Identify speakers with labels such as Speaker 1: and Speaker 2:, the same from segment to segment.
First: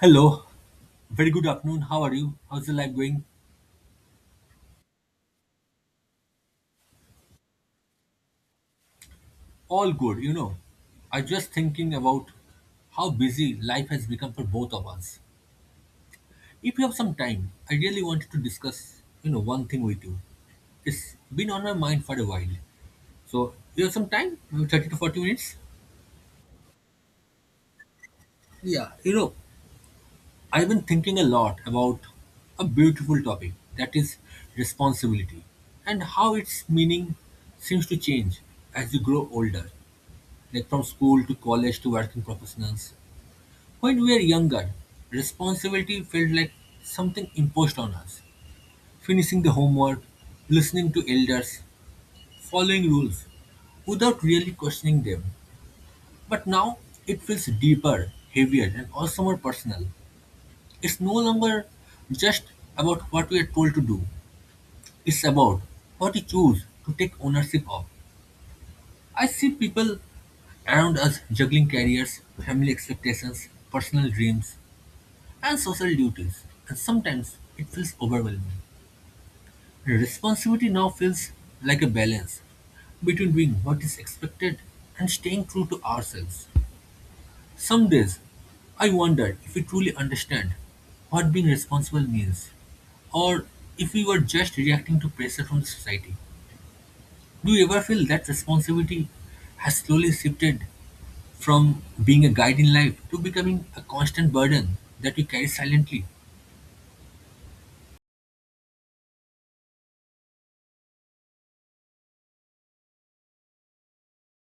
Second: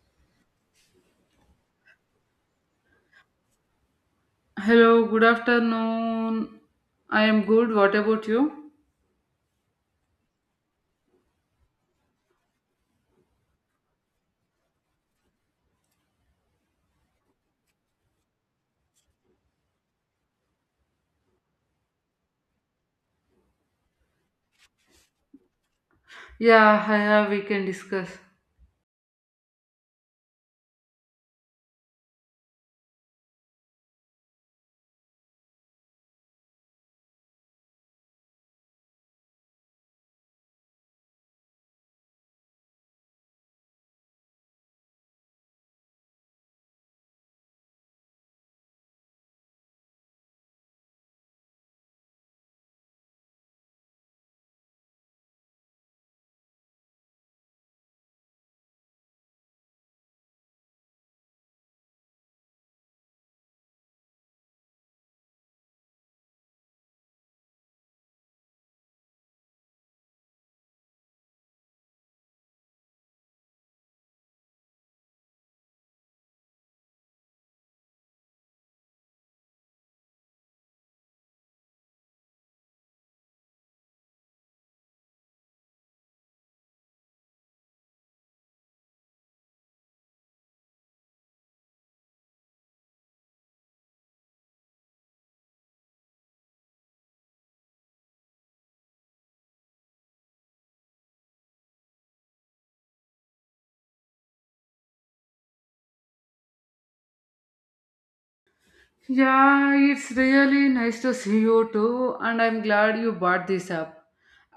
Speaker 1: Hello. Very good afternoon. How are you? How's the life going?
Speaker 2: Hello, good afternoon. I am good. What about you?
Speaker 1: All good. I just thinking about how busy life has become for both of us. If you have some time, I really wanted to discuss, one thing with you. It's been on my mind for a while. So you have some time? Maybe 30 to 40 minutes?
Speaker 2: Yeah, we can discuss.
Speaker 1: Yeah, I've been thinking a lot about a beautiful topic that is responsibility and how its meaning seems to change as you grow older. Like from school to college to working professionals. When we were younger, responsibility felt like something imposed on us. Finishing the homework, listening to elders, following rules without really questioning them. But now it feels deeper, heavier, and also more personal. It's no longer just about what we are told to do, it's about what we choose to take ownership of. I see people around us juggling careers, family expectations, personal dreams, and social duties, and sometimes it feels overwhelming. Responsibility now feels like a balance between doing what is expected and staying true to ourselves. Some days, I wonder if we truly understand what being responsible means, or if we were just reacting to pressure from society. Do you ever feel that responsibility has slowly shifted from being a guide in life to becoming a constant burden that we carry silently?
Speaker 2: Yeah, it's really nice to see you too, and I'm glad you brought this up.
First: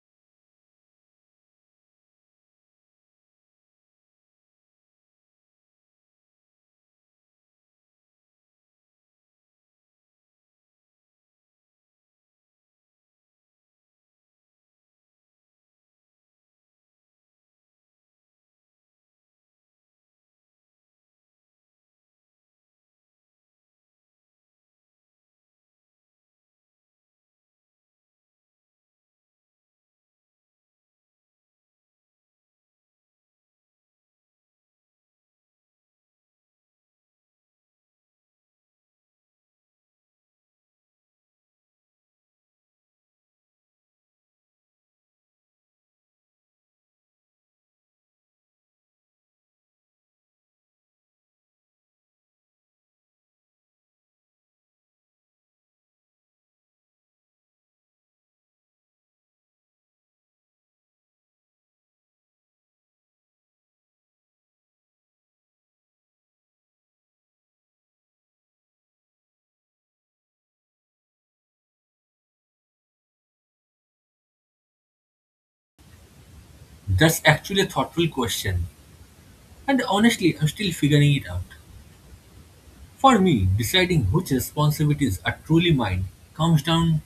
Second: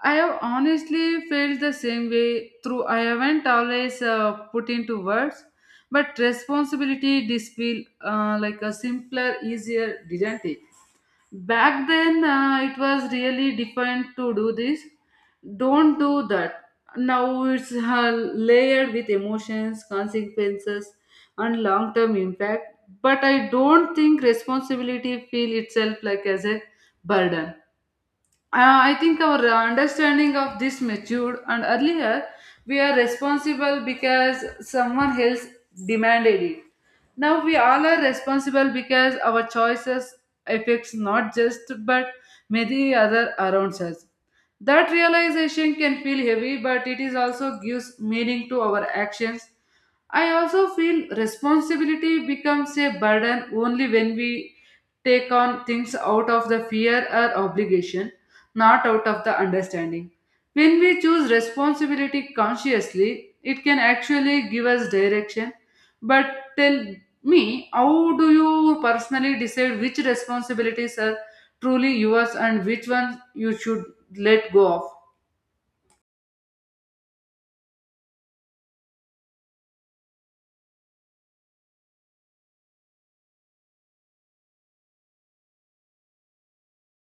Speaker 2: I have honestly felt the same way through. I haven't always put into words, but responsibility did feel like a simpler, easier, didn't it? Back then it was really different. To do this, don't do that. Now it's layered with emotions, consequences, and long term impact, but I don't think responsibility feel itself like as a burden. I think our understanding of this matured, and earlier we are responsible because someone else demanded it. Now we all are responsible because our choices affects not just but many other around us. That realization can feel heavy, but it is also gives meaning to our actions. I also feel responsibility becomes a burden only when we take on things out of the fear or obligation, not out of the understanding. When we choose responsibility consciously, it can actually give us direction. But tell me, how do you personally decide which responsibilities are truly yours and which ones you should let go of?
Speaker 1: That's actually a thoughtful question. And honestly, I'm still figuring it out. For me, deciding which responsibilities are truly mine comes down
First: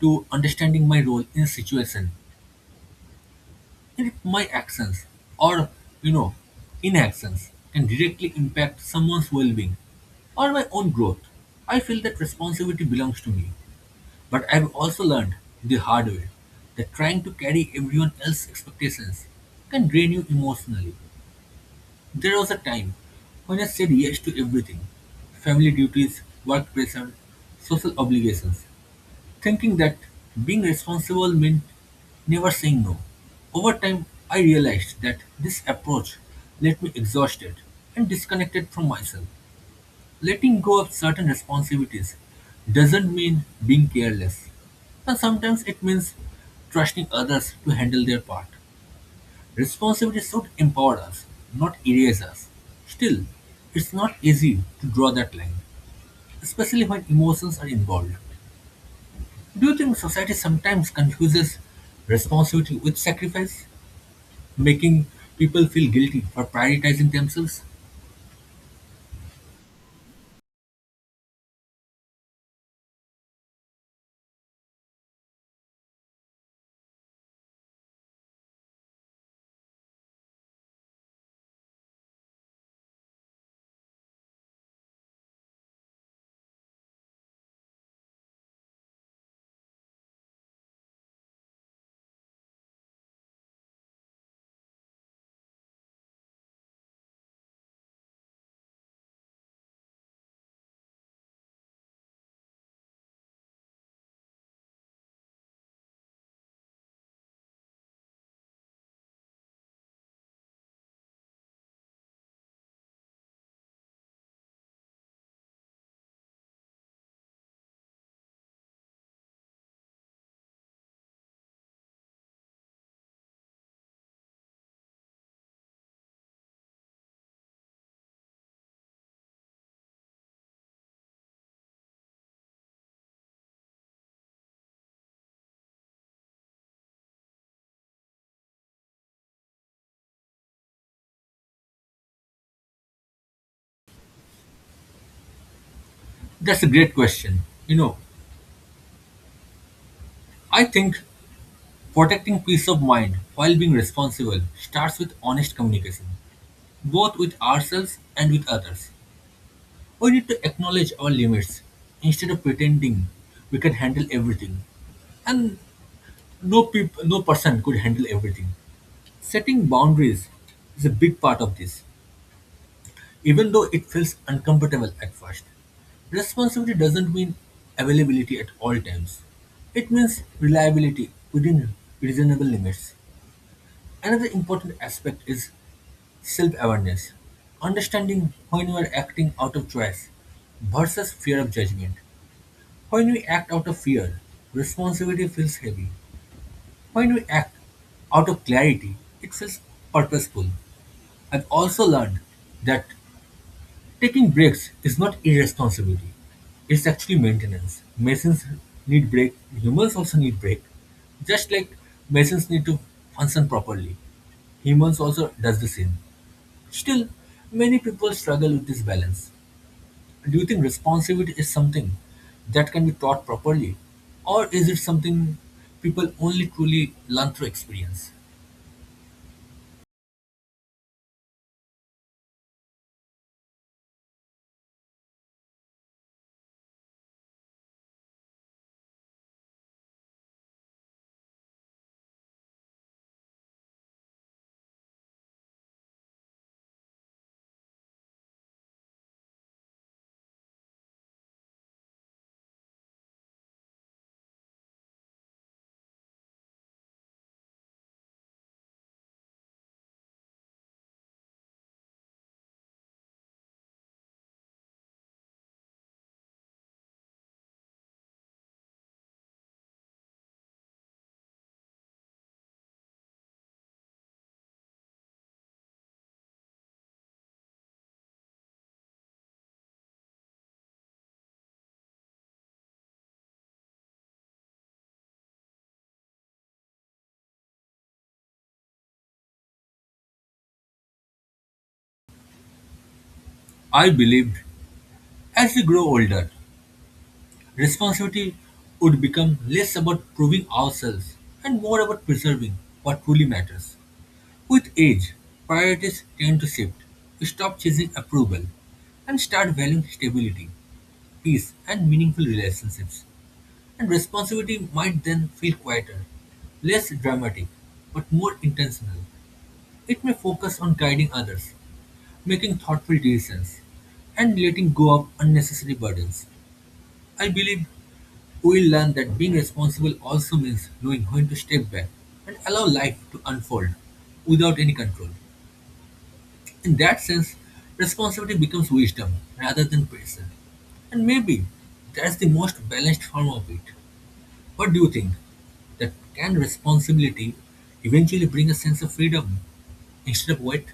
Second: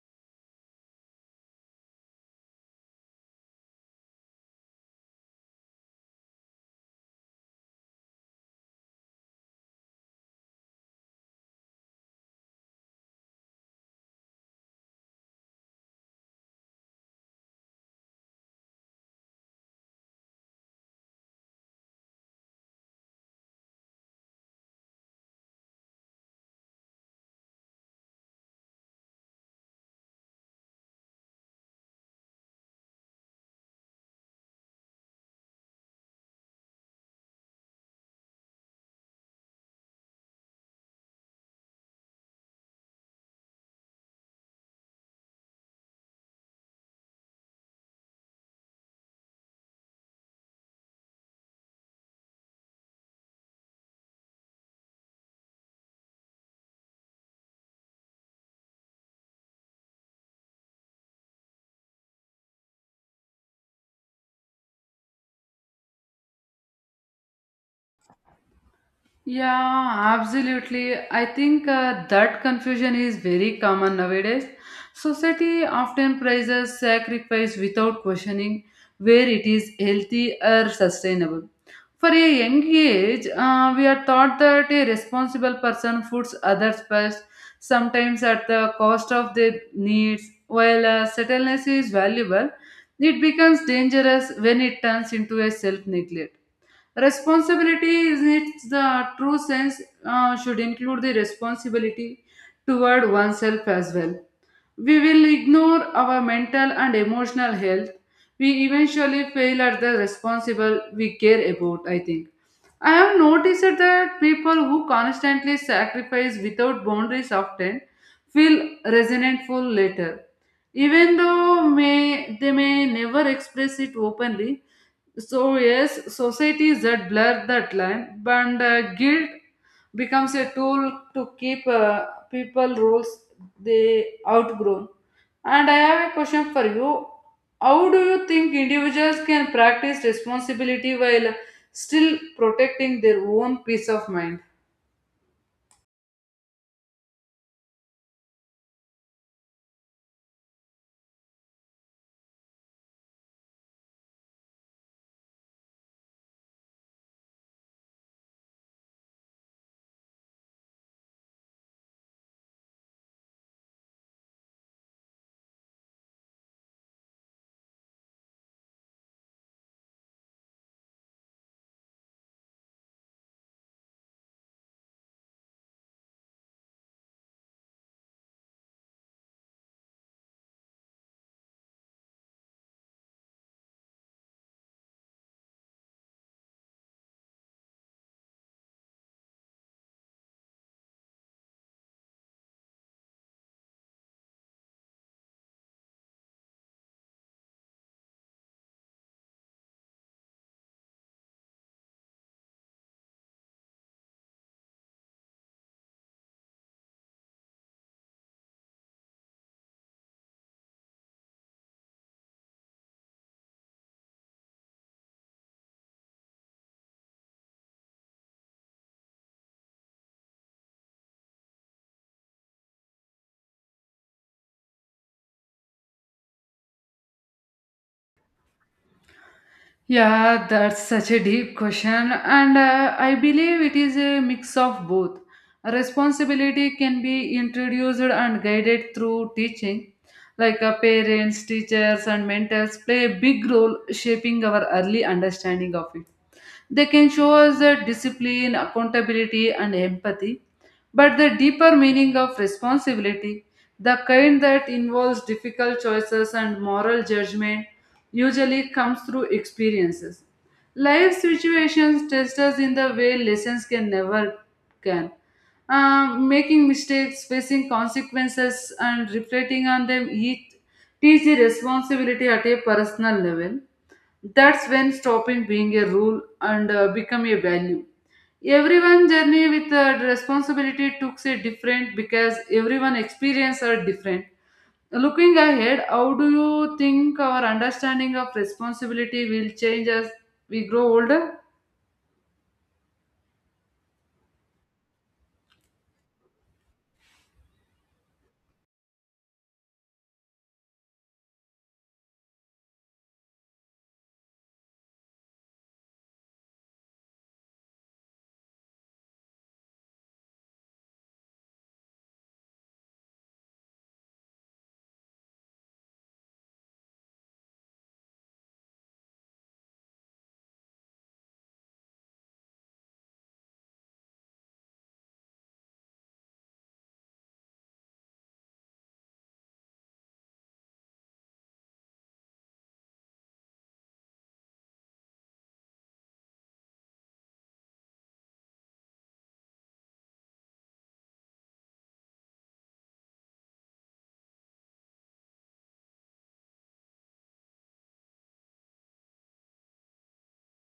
Speaker 1: to understanding my role in a situation and if my actions or, you know, inactions can directly impact someone's well being or my own growth. I feel that responsibility belongs to me, but I've also learned the hard way that trying to carry everyone else's expectations can drain you emotionally. There was a time when I said yes to everything, family duties, work pressure, social obligations, thinking that being responsible meant never saying no. Over time, I realized that this approach left me exhausted and disconnected from myself. Letting go of certain responsibilities doesn't mean being careless, and sometimes it means trusting others to handle their part. Responsibility should empower us, not erase us. Still, it's not easy to draw that line, especially when emotions are involved. Do you think society sometimes confuses responsibility with sacrifice, making people feel guilty for prioritizing themselves?
Speaker 2: Yeah, absolutely. I think that confusion is very common nowadays. Society often praises sacrifice without questioning where it is healthy or sustainable. For a young age, we are taught that a responsible person puts others first, sometimes at the cost of their needs. While settledness is valuable, it becomes dangerous when it turns into a self neglect. Responsibility in its the true sense should include the responsibility toward oneself as well. We will ignore our mental and emotional health. We eventually fail at the responsible we care about, I think. I have noticed that people who constantly sacrifice without boundaries often feel resentful later. Even though they may never express it openly, so yes, societies that blur that line, but guilt becomes a tool to keep people roles they outgrown. And I have a question for you. How do you think individuals can practice responsibility while still protecting their own peace of mind?
Speaker 1: That's a great question. You know, I think protecting peace of mind while being responsible starts with honest communication, both with ourselves and with others. We need to acknowledge our limits instead of pretending we can handle everything. And no person could handle everything. Setting boundaries is a big part of this, even though it feels uncomfortable at first. Responsibility doesn't mean availability at all times. It means reliability within reasonable limits. Another important aspect is self awareness, understanding when you are acting out of choice versus fear of judgment. When we act out of fear, responsibility feels heavy. When we act out of clarity, it feels purposeful. I've also learned that taking breaks is not irresponsibility, it's actually maintenance. Masons need break, humans also need break. Just like masons need to function properly, humans also does the same. Still, many people struggle with this balance. Do you think responsibility is something that can be taught properly? Or is it something people only truly learn through experience?
Speaker 2: Yeah, that's such a deep question, and I believe it is a mix of both. Responsibility can be introduced and guided through teaching, like parents, teachers, and mentors play a big role shaping our early understanding of it. They can show us the discipline, accountability, and empathy. But the deeper meaning of responsibility, the kind that involves difficult choices and moral judgment, usually comes through experiences. Life situations test us in the way lessons can never can. Making mistakes, facing consequences, and reflecting on them each teach the responsibility at a personal level. That's when stopping being a rule and become a value. Everyone journey with responsibility took a different because everyone experience are different. Looking ahead, how do you think our understanding of responsibility will change as we grow older?
Speaker 1: I believed as we grow older, responsibility would become less about proving ourselves and more about preserving what truly matters. With age, priorities tend to shift. You stop chasing approval and start valuing stability, peace, and meaningful relationships. And responsibility might then feel quieter, less dramatic, but more intentional. It may focus on guiding others, making thoughtful decisions, and letting go of unnecessary burdens. I believe we'll learn that being responsible also means knowing when to step back and allow life to unfold without any control. In that sense, responsibility becomes wisdom rather than pressure. And maybe that's the most balanced form of it. What do you think? That can responsibility eventually bring a sense of freedom instead of weight?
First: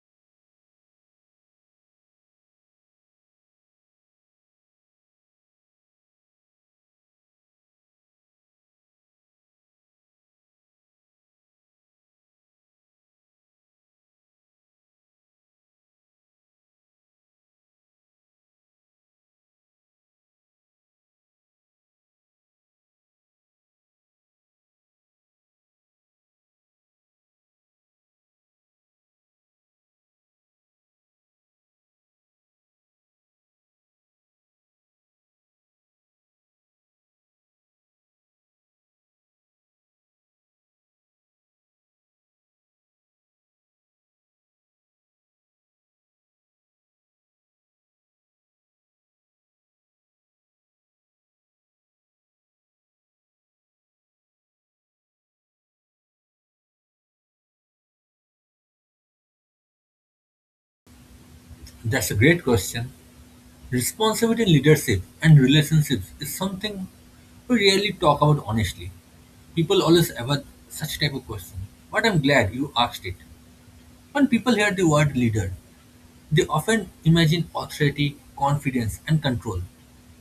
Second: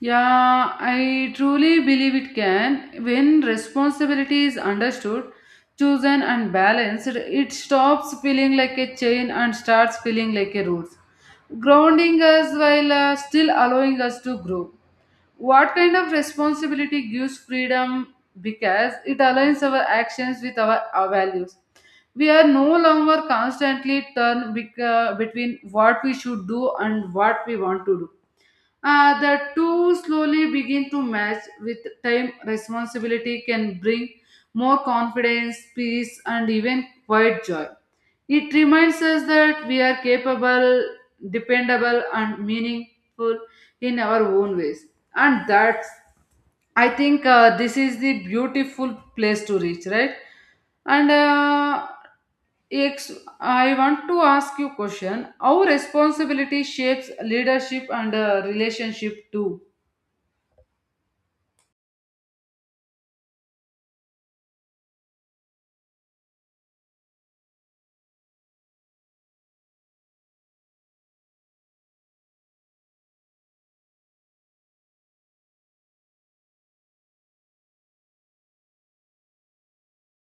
Speaker 2: Yeah, I truly believe it can. When responsibility is understood, chosen, and balanced, it stops feeling like a chain and starts feeling like a root, grounding us while still allowing us to grow. What kind of responsibility gives freedom? Because it aligns our actions with our values. We are no longer constantly turned between what we should do and what we want to do. The two slowly begin to match with time. Responsibility can bring more confidence, peace, and even quiet joy. It reminds us that we are capable, dependable, and meaningful in our own ways, and that's, I think, this is the beautiful place to reach, right? and uh, I want to ask you question: how responsibility shapes leadership and relationship too?
Speaker 1: That's a great question. Responsibility in leadership and relationships is something we rarely talk about honestly. People always avoid such type of question. But I'm glad you asked it. When people hear the word leader, they often imagine authority, confidence, and control.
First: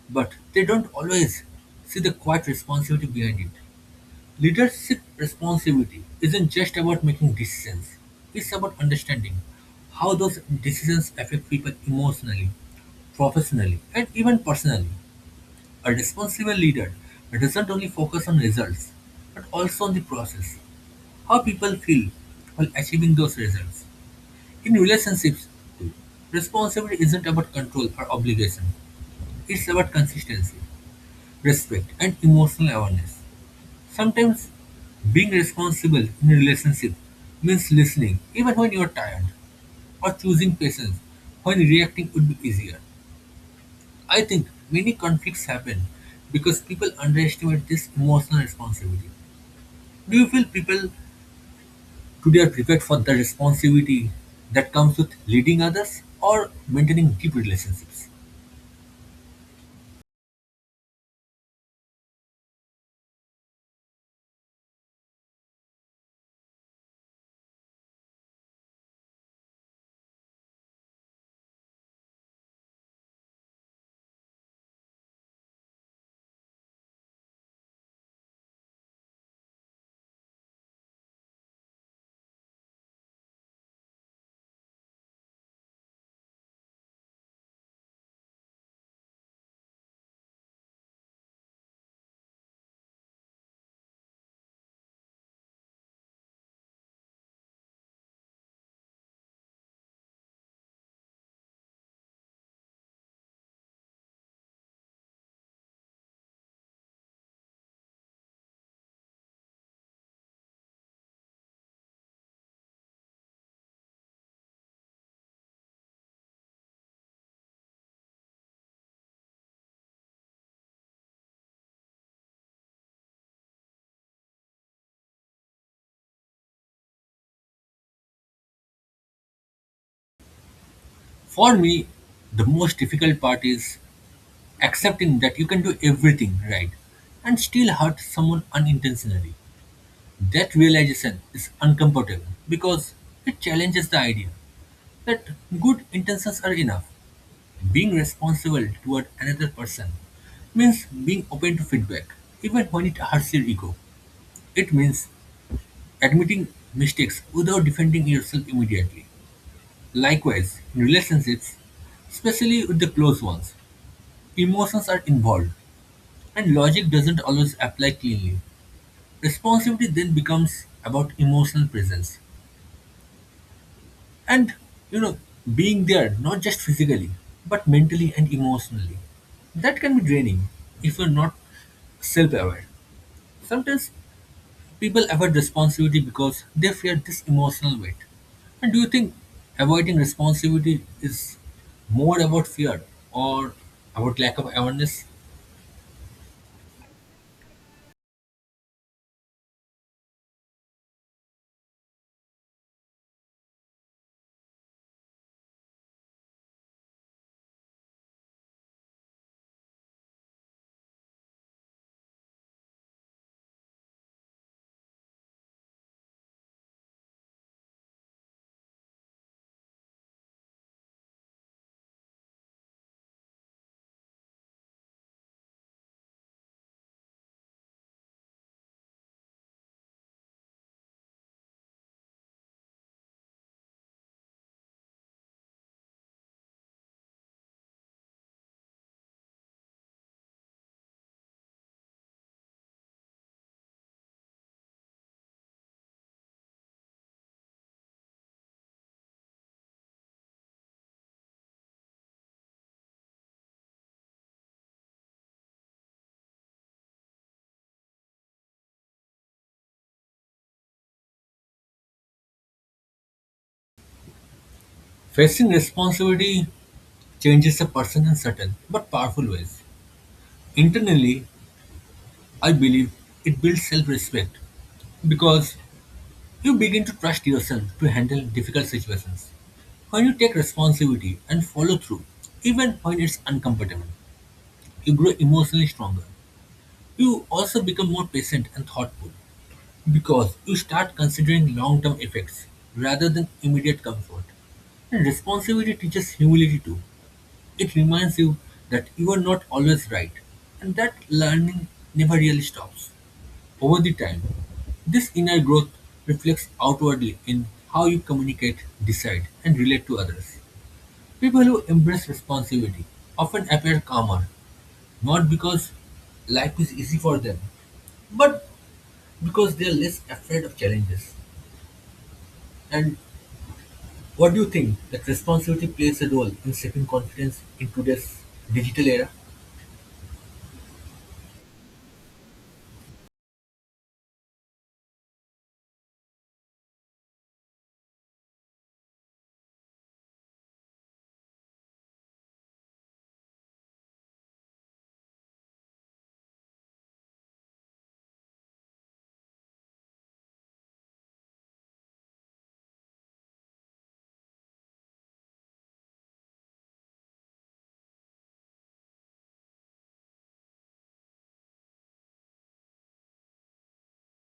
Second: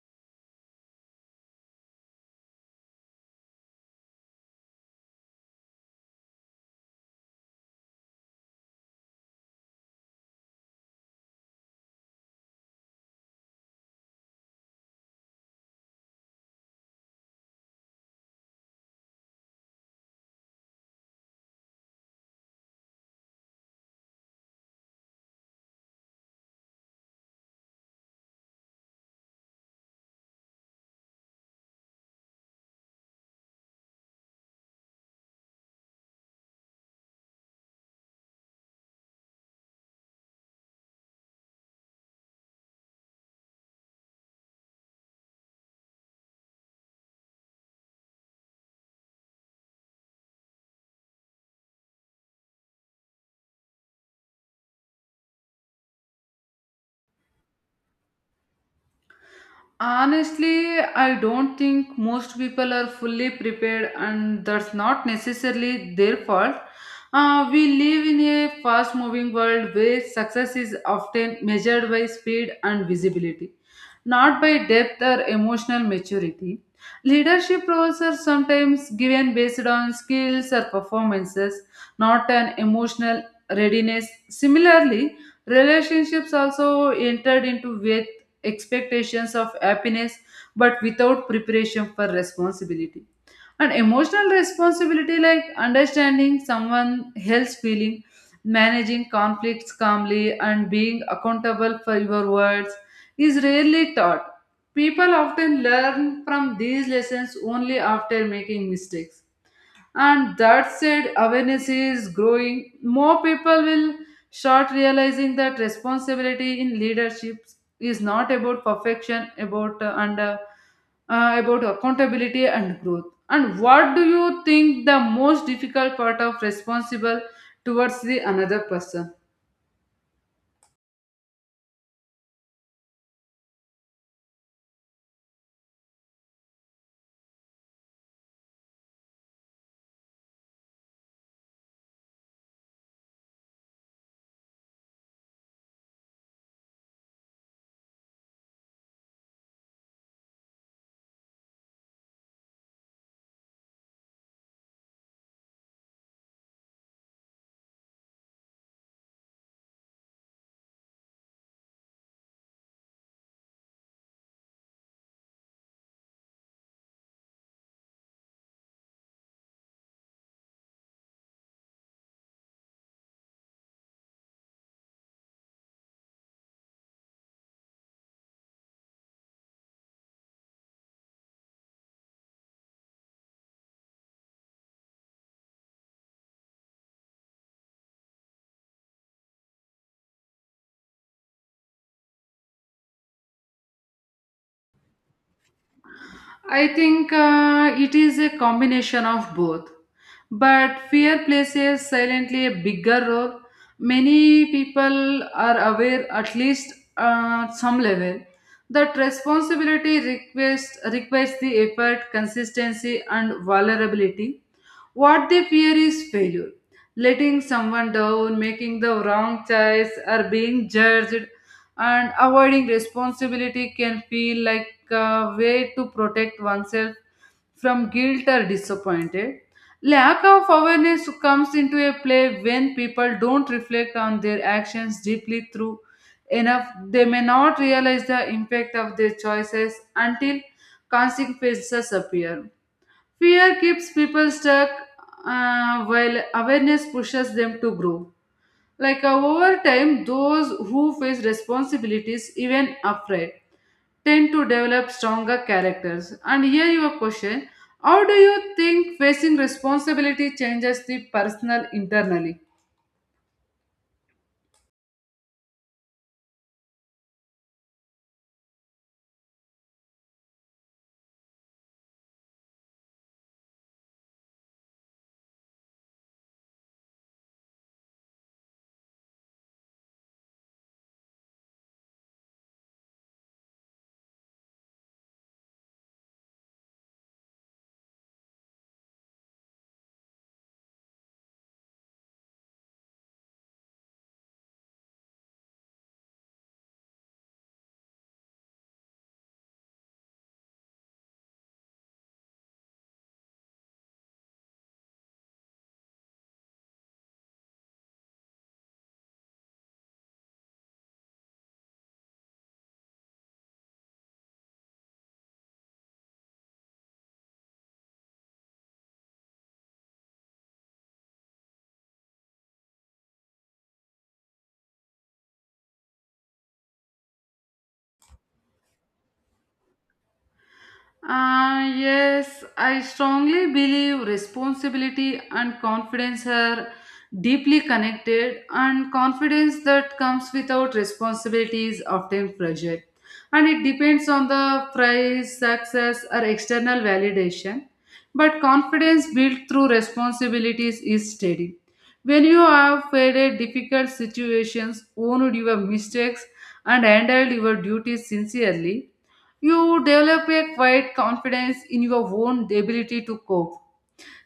Speaker 1: But they don't always see the quiet responsibility behind it. Leadership responsibility isn't just about making decisions, it's about understanding how those decisions affect people emotionally, professionally, and even personally. A responsible leader doesn't only focus on results, but also on the process, how people feel while achieving those results. In relationships, too, responsibility isn't about control or obligation, it's about consistency, respect, and emotional awareness. Sometimes being responsible in a relationship means listening even when you're tired, or choosing patience when reacting would be easier. I think many conflicts happen because people underestimate this emotional responsibility. Do you feel people today are prepared for the responsibility that comes with leading others or maintaining deep relationships?
Speaker 2: Honestly, I don't think most people are fully prepared, and that's not necessarily their fault. We live in a fast moving world where success is often measured by speed and visibility, not by depth or emotional maturity. Leadership roles are sometimes given based on skills or performances, not an emotional readiness. Similarly, relationships also entered into expectations of happiness but without preparation for responsibility and emotional responsibility, like understanding someone else's feeling, managing conflicts calmly, and being accountable for your words is rarely taught. People often learn from these lessons only after making mistakes, and that said, awareness is growing. More people will start realizing that responsibility in leadership is not about perfection, about accountability and growth. And what do you think the most difficult part of responsible towards the another person?
Speaker 1: For me, the most difficult part is accepting that you can do everything right and still hurt someone unintentionally. That realization is uncomfortable because it challenges the idea that good intentions are enough. Being responsible toward another person means being open to feedback, even when it hurts your ego. It means admitting mistakes without defending yourself immediately. Likewise, in relationships, especially with the close ones, emotions are involved and logic doesn't always apply cleanly. Responsibility then becomes about emotional presence and you know being there, not just physically but mentally and emotionally. That can be draining if you're not self-aware. Sometimes people avoid responsibility because they fear this emotional weight. And do you think avoiding responsibility is more about fear or about lack of awareness?
Speaker 2: I think it is a combination of both. But fear plays a silently a bigger role. Many people are aware, at least at some level, that responsibility requires the effort, consistency, and vulnerability. What they fear is failure, letting someone down, making the wrong choice, or being judged, and avoiding responsibility can feel like a way to protect oneself from guilt or disappointed. Lack of awareness comes into a play when people don't reflect on their actions deeply through enough. They may not realize the impact of their choices until consequences appear. Fear keeps people stuck while awareness pushes them to grow. Like over time, those who face responsibilities, even afraid, tend to develop stronger characters. And here your question: how do you think facing responsibility changes the personal internally?
Speaker 1: Facing responsibility changes a person in certain but powerful ways internally. I believe it builds self-respect because you begin to trust yourself to handle difficult situations. When you take responsibility and follow through, even when it's uncomfortable, you grow emotionally stronger. You also become more patient and thoughtful because you start considering long term effects rather than immediate comfort. And responsibility teaches humility too. It reminds you that you are not always right and that learning never really stops. Over the time, this inner growth reflects outwardly in how you communicate, decide, and relate to others. People who embrace responsibility often appear calmer, not because life is easy for them, but because they are less afraid of challenges. And what do you think? That responsibility plays a role in shaping confidence in today's digital era?
Speaker 2: Yes, I strongly believe responsibility and confidence are deeply connected, and confidence that comes without responsibility is often fragile. And it depends on the prize, success, or external validation. But confidence built through responsibilities is steady. When you have faced difficult situations, owned your mistakes, and handled your duties sincerely, you develop a quiet confidence in your own ability to cope.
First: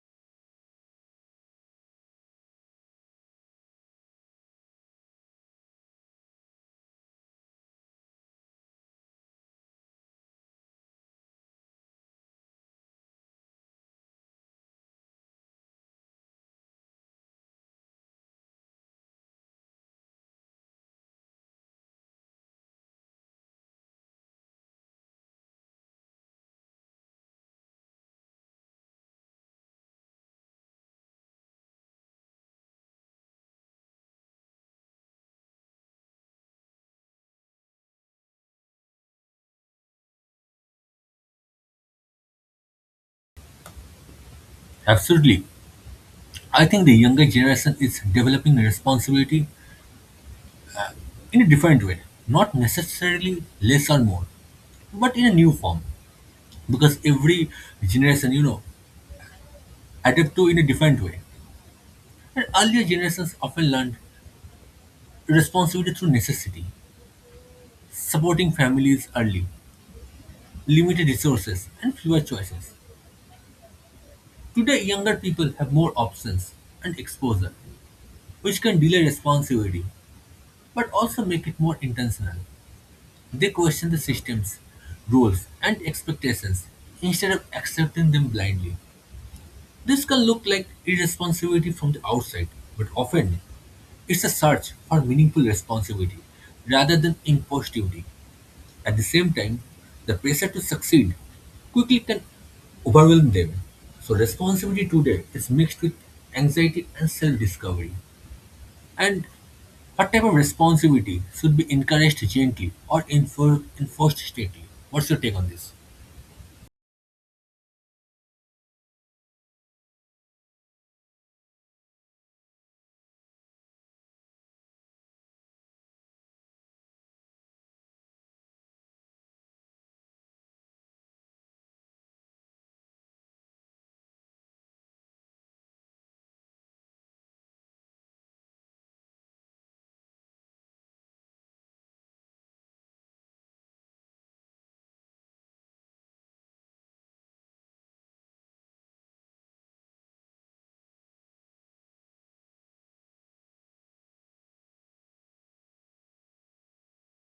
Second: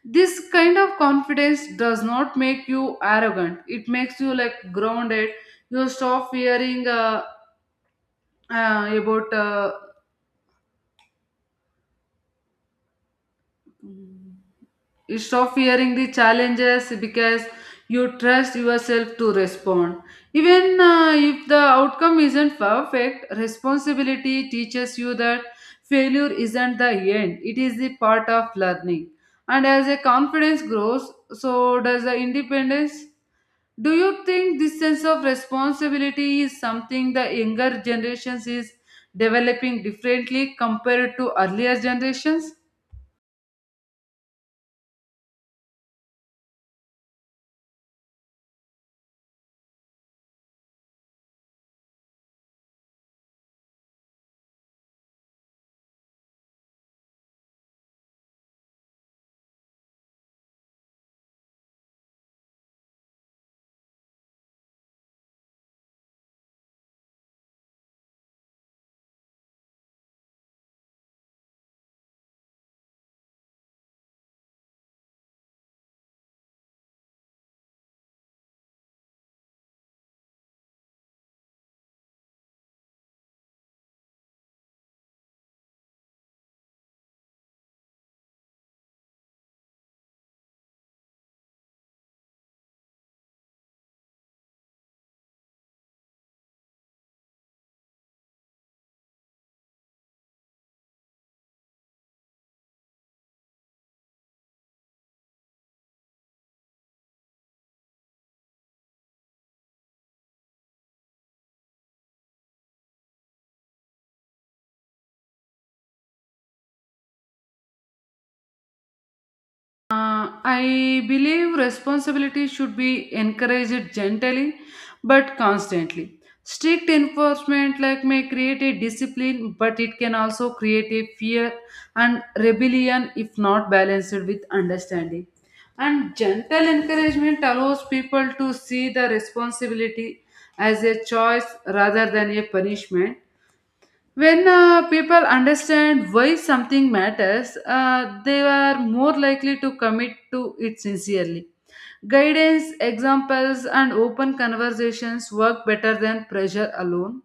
Speaker 2: This kind of confidence does not make you arrogant. It makes you like grounded. You uh, about uh, stop fearing the challenges because you trust yourself to respond. Even if the outcome isn't perfect, responsibility teaches you that failure isn't the end, it is the part of learning. And as a confidence grows, so does the independence. Do you think this sense of responsibility is something the younger generations is developing differently compared to earlier generations?
Speaker 1: Absolutely. I think the younger generation is developing responsibility in a different way, not necessarily less or more, but in a new form because every generation adapt to in a different way. And earlier generations often learned responsibility through necessity, supporting families early, limited resources and fewer choices. Today younger people have more options and exposure which can delay responsibility, but also make it more intentional. They question the systems, rules and expectations instead of accepting them blindly. This can look like irresponsibility from the outside, but often it's a search for meaningful responsibility rather than imposed duty. At the same time, the pressure to succeed quickly can overwhelm them. So, responsibility today is mixed with anxiety and self discovery. And what type of responsibility should be encouraged gently or enforced strictly? What's your take on this?
Speaker 2: I believe responsibility should be encouraged gently but constantly. Strict enforcement like may create a discipline, but it can also create a fear and rebellion if not balanced with understanding. And gentle encouragement allows people to see the responsibility as a choice rather than a punishment. When people understand why something matters, they are more likely to commit to it sincerely. Guidance, examples, and open conversations work better than pressure alone.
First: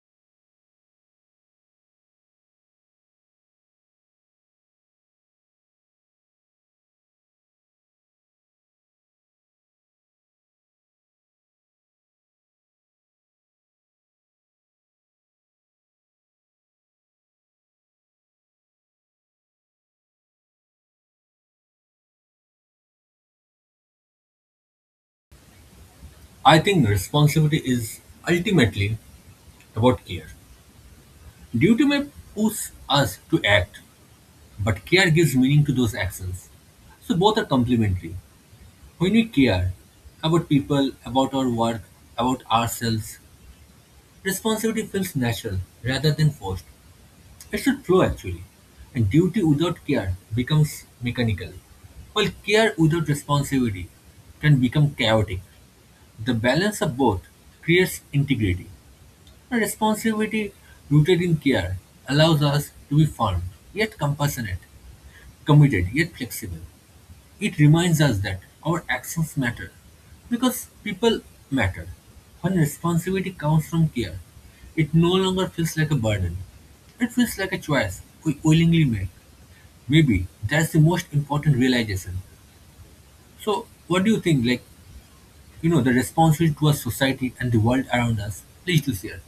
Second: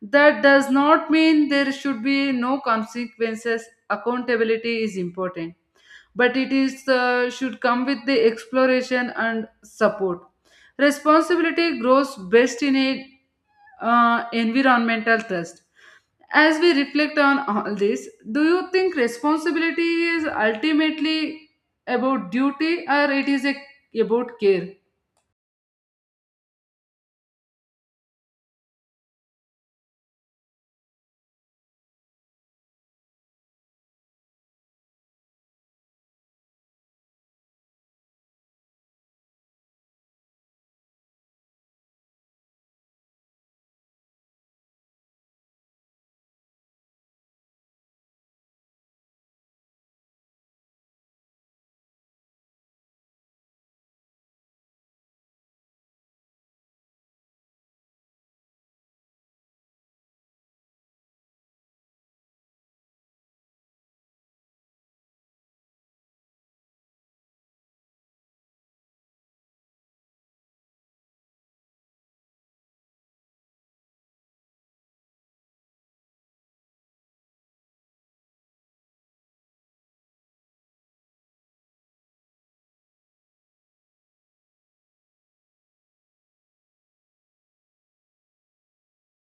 Speaker 2: That does not mean there should be no consequences. Accountability is important, but it is should come with the exploration and support. Responsibility grows best in a environmental trust. As we reflect on all this, do you think responsibility is ultimately about duty or about care?
Speaker 1: I think responsibility is ultimately about care. Duty may push us to act, but care gives meaning to those actions. So both are complementary. When we care about people, about our work, about ourselves, responsibility feels natural rather than forced. It should flow actually. And duty without care becomes mechanical, while care without responsibility can become chaotic. The balance of both creates integrity. And responsibility rooted in care allows us to be firm, yet compassionate, committed, yet flexible. It reminds us that our actions matter because people matter. When responsibility comes from care, it no longer feels like a burden. It feels like a choice we willingly make. Maybe that's the most important realization. So, what do you think? Like, the responsibility towards society and the world around us. Please do share.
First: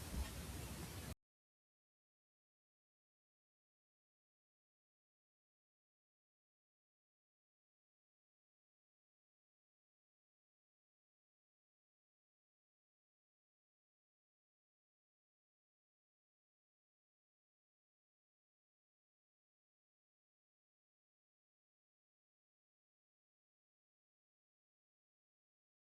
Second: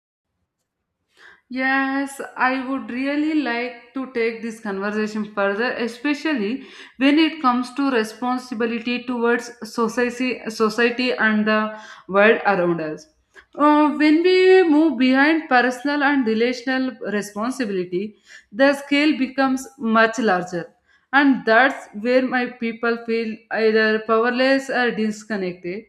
Speaker 2: Yes, I would really like to take this conversation further, especially when it comes to responsibility towards society and the world around us. When we move behind personal and relational responsibility, the scale becomes much larger, and that's where my people feel either powerless or disconnected,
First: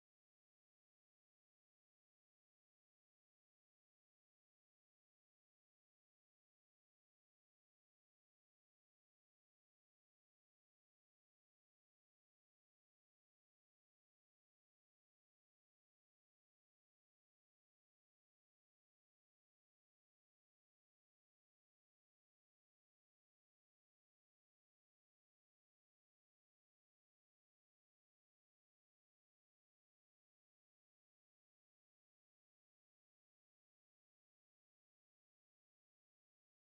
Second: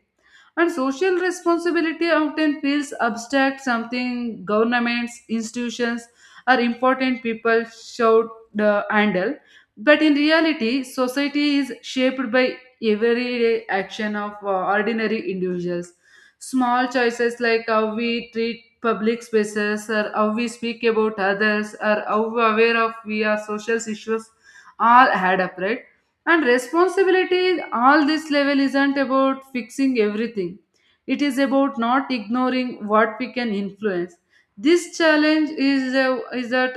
Speaker 2: and social responsibility often feels abstract, something governments, institutions, or important people should handle. But in reality, society is shaped by everyday action of ordinary individuals. Small choices like how we treat public spaces, or how we speak about others, or how aware of we are social issues, all add up, right? And responsibility, all this level isn't about fixing everything. It is about not ignoring what we can influence. This is that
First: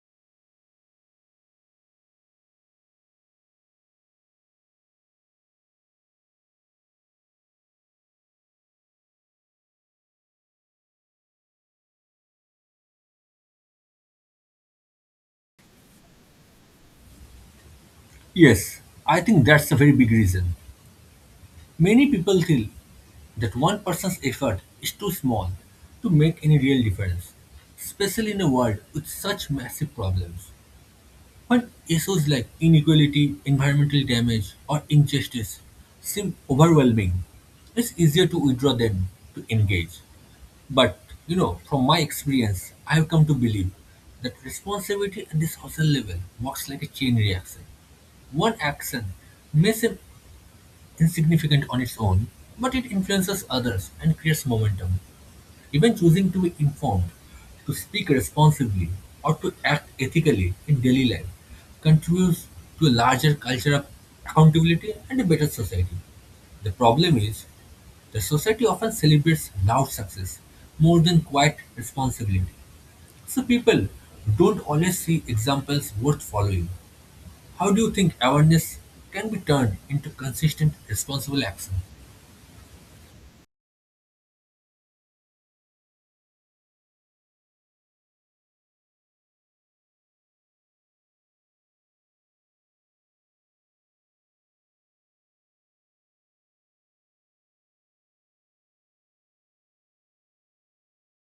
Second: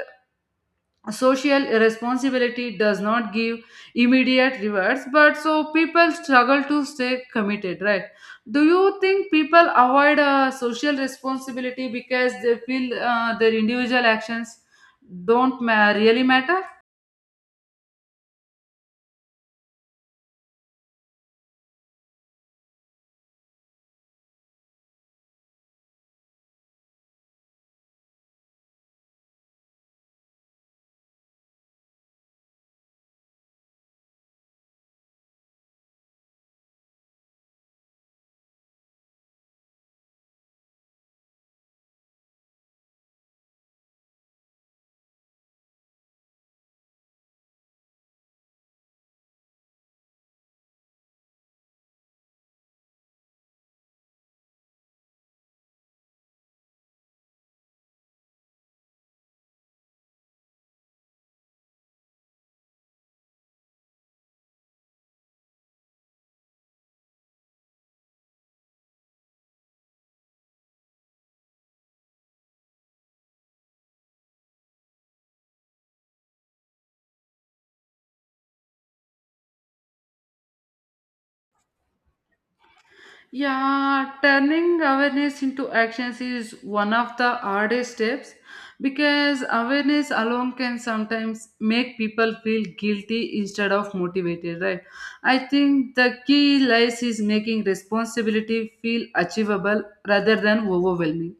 Speaker 2: social responsibility does not give immediate rewards, but so people struggle to stay committed, right? Do you think people avoid social responsibility because they feel their individual actions don't ma- really matter?
Speaker 1: Yes, I think that's a very big reason. Many people feel that one person's effort is too small to make any real difference, especially in a world with such massive problems. When issues like inequality, environmental damage, or injustice seem overwhelming, it's easier to withdraw than to engage. But from my experience, I have come to believe that responsibility at the social level works like a chain reaction. One action may seem insignificant on its own, but it influences others and creates momentum. Even choosing to be informed, to speak responsibly, or to act ethically in daily life contributes to a larger culture of accountability and a better society. The problem is, the society often celebrates loud success more than quiet responsibility. So people don't always see examples worth following. How do you think awareness can be turned into consistent responsible action?
Speaker 2: Yeah, turning awareness into actions is one of the hardest steps because awareness alone can sometimes make people feel guilty instead of motivated, right? I think the key lies is making responsibility feel achievable rather than overwhelming.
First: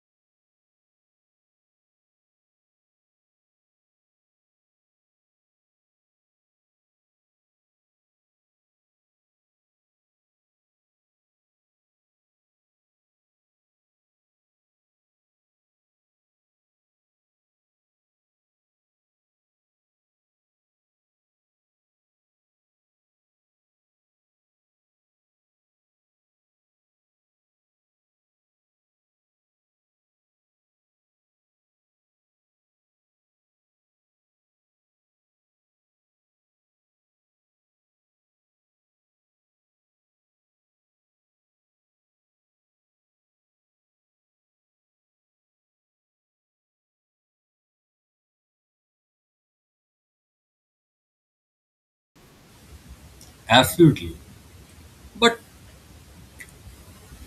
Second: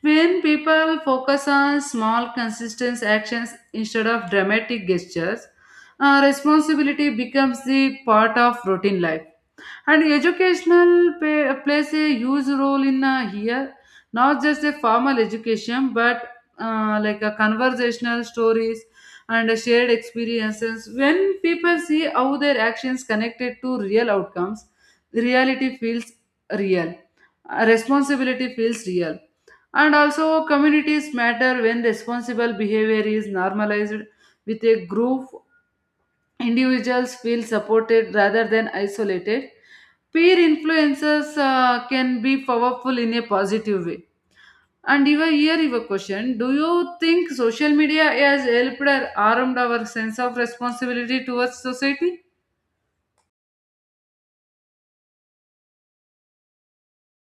Speaker 2: When people focus on small, consistent actions instead of dramatic gestures, responsibility becomes the part of routine life, and plays a huge role in here. Not just a formal education, but like a conversational stories and a shared experiences. When people see how their actions connected to real outcomes, reality feels real responsibility feels real. And also communities matter. When responsible behavior is normalized with a group, individuals feel supported rather than isolated. Peer influences can be powerful in a positive way. And even here, you have a question: do you think social media has helped or harmed our sense of responsibility towards society?
Speaker 1: Absolutely. But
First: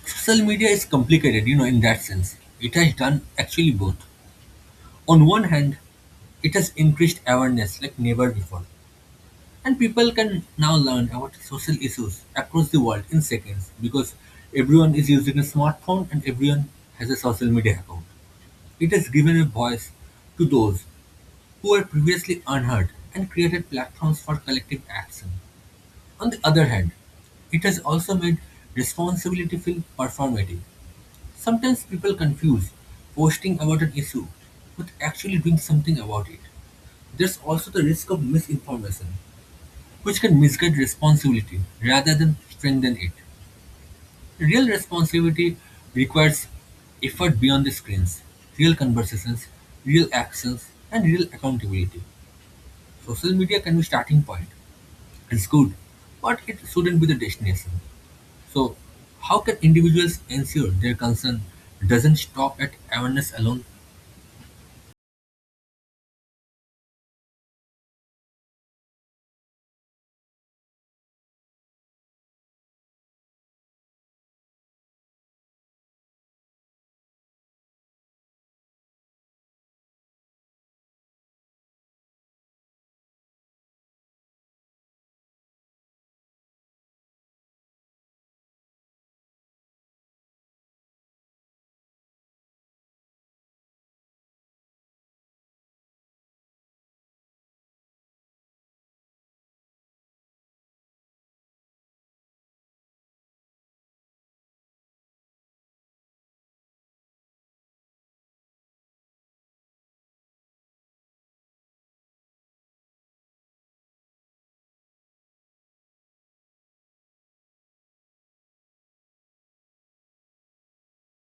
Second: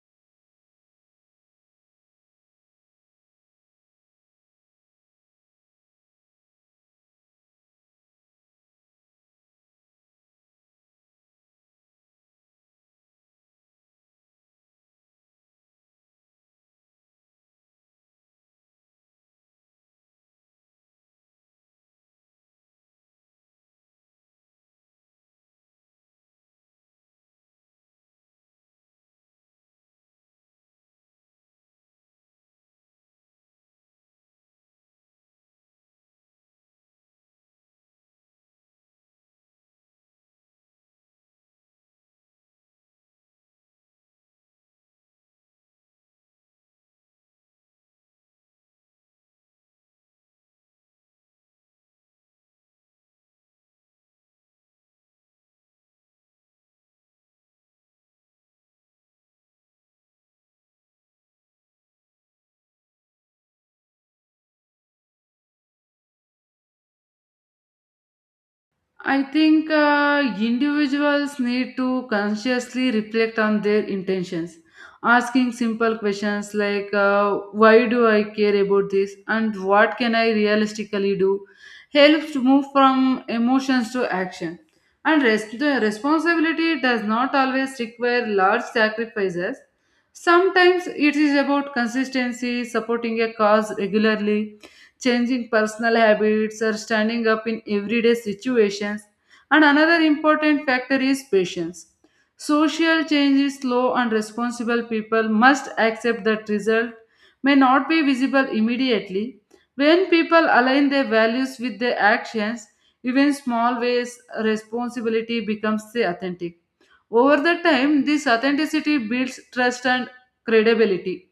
Speaker 1: social media is complicated, in that sense. It has done actually both. On one hand, it has increased awareness like never before. And people can now learn about social issues across the world in seconds because everyone is using a smartphone and everyone has a social media account. It has given a voice to those who were previously unheard and created platforms for collective action. On the other hand, it has also made responsibility feel performative. Sometimes people confuse posting about an issue with actually doing something about it. There's also the risk of misinformation, which can misguide responsibility rather than strengthen it. Real responsibility requires effort beyond the screens, real conversations, real actions, and real accountability. Social media can be starting point. It's good, but it shouldn't be the destination. So, how can individuals ensure their concern doesn't stop at awareness alone?
Speaker 2: I think individuals need to consciously reflect on their intentions, asking simple questions like why do I care about this and what can I realistically do helps to move from emotions to action. The responsibility does not always require large sacrifices. Sometimes it is about consistency, supporting a cause regularly, changing personal habits, or standing up in everyday situations. And another important factor is patience. Social change is slow, and responsible people must accept that result may not be visible immediately. When people align their values with their actions, even small ways responsibility becomes the authentic. Over the time, this authenticity builds trust and credibility,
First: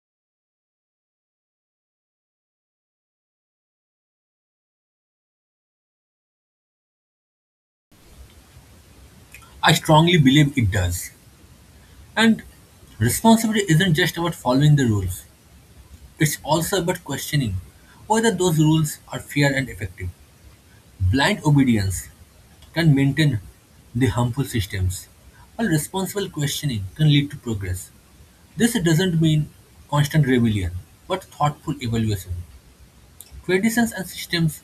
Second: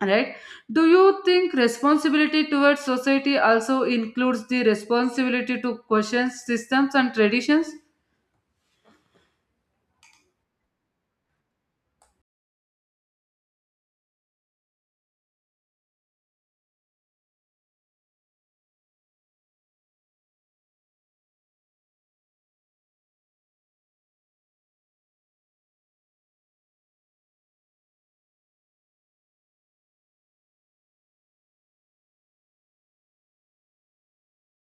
Speaker 2: right? Do you think responsibility towards society also includes the responsibility to question systems and traditions?
Speaker 1: I strongly believe it does. And responsibility isn't just about following the rules, it's also about questioning whether those rules are fair and effective. Blind obedience can maintain the harmful systems, while responsible questioning can lead to progress. This doesn't mean constant rebellion, but thoughtful evaluation. Traditions and systems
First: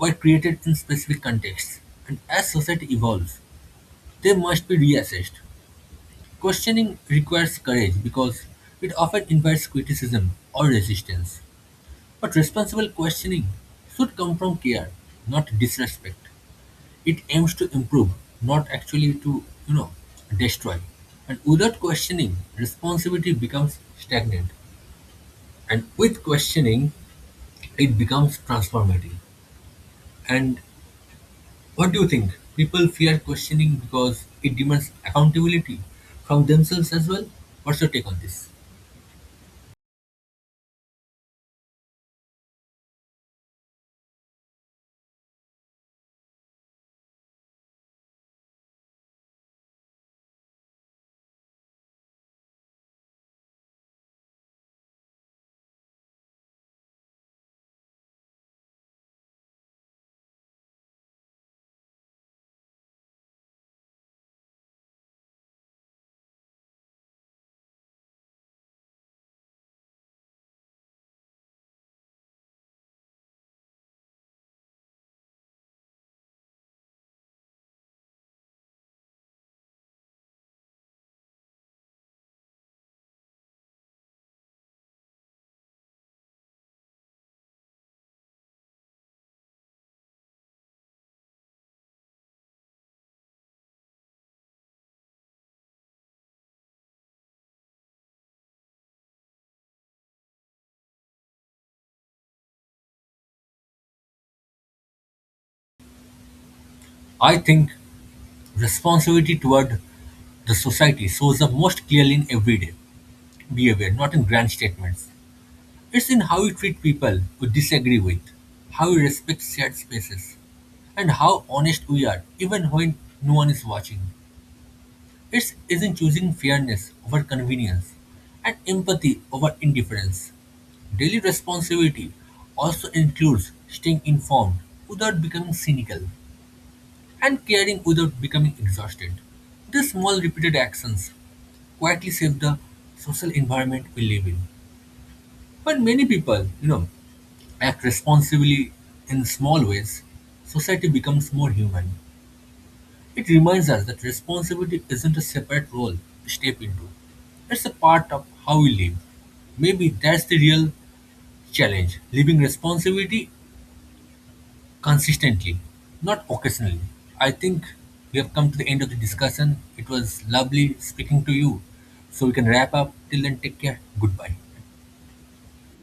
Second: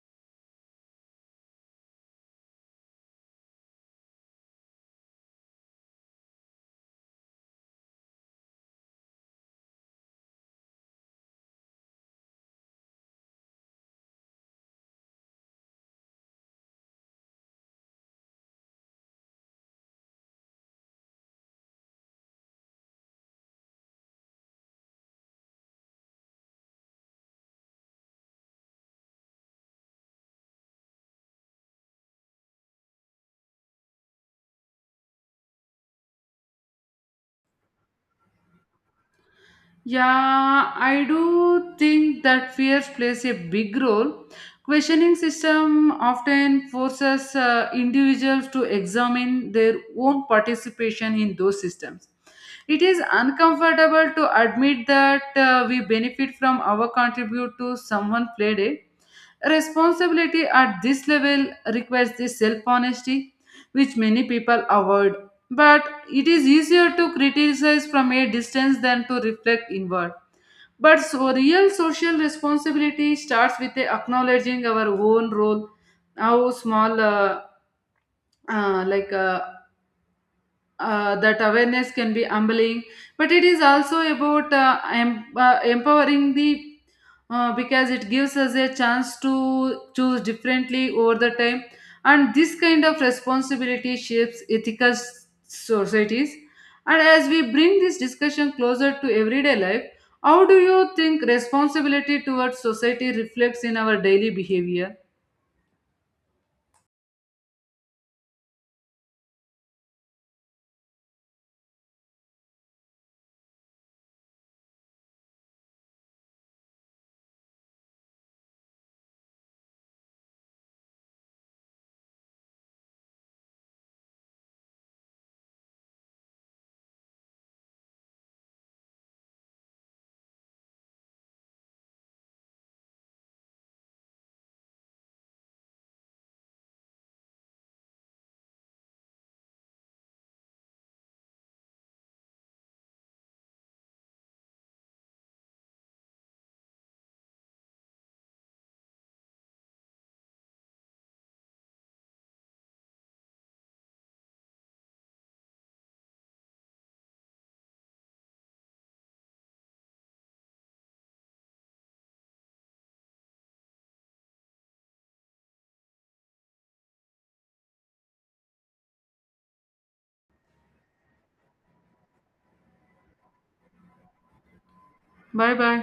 Speaker 1: were created in specific contexts, and as society evolves, they must be reassessed. Questioning requires courage because it often invites criticism or resistance. But responsible questioning should come from care, not disrespect. It aims to improve, not actually to destroy. And without questioning, responsibility becomes stagnant. And with questioning, it becomes transformative. And what do you think? People fear questioning because it demands accountability from themselves as well? What's your take on this?
Speaker 2: Yeah, I do think that fear plays a big role. Questioning system often forces individuals to examine their own participation in those systems. It is uncomfortable to admit that we benefit from our contribute to someone played it. Responsibility at this level requires the self honesty, which many people avoid. But it is easier to criticize from a distance than to reflect inward. But so real social responsibility starts with a acknowledging our own role, how small, uh, like uh, that awareness can be humbling, but it is also about empowering the because it gives us a chance to choose differently over the time. And this kind of responsibility shapes ethical societies. And as we bring this discussion closer to everyday life, how do you think responsibility towards society reflects in our daily behavior?
Speaker 1: I think responsibility toward the society shows up most clearly in everyday behavior, not in grand statements. It's in how we treat people we disagree with, how we respect shared spaces, and how honest we are, even when no one is watching. It's is in choosing fairness over convenience and empathy over indifference. Daily responsibility also includes staying informed without becoming cynical and caring without becoming exhausted. These small repeated actions quietly shape the social environment we live in. When many people, act responsibly in small ways, society becomes more human. It reminds us that responsibility isn't a separate role to step into. It's a part of how we live. Maybe that's the real challenge, living responsibility consistently, not occasionally. I think we have come to the end of the discussion. It was lovely speaking to you. So we can wrap up. Till then, take care. Goodbye.
Speaker 2: Bye bye.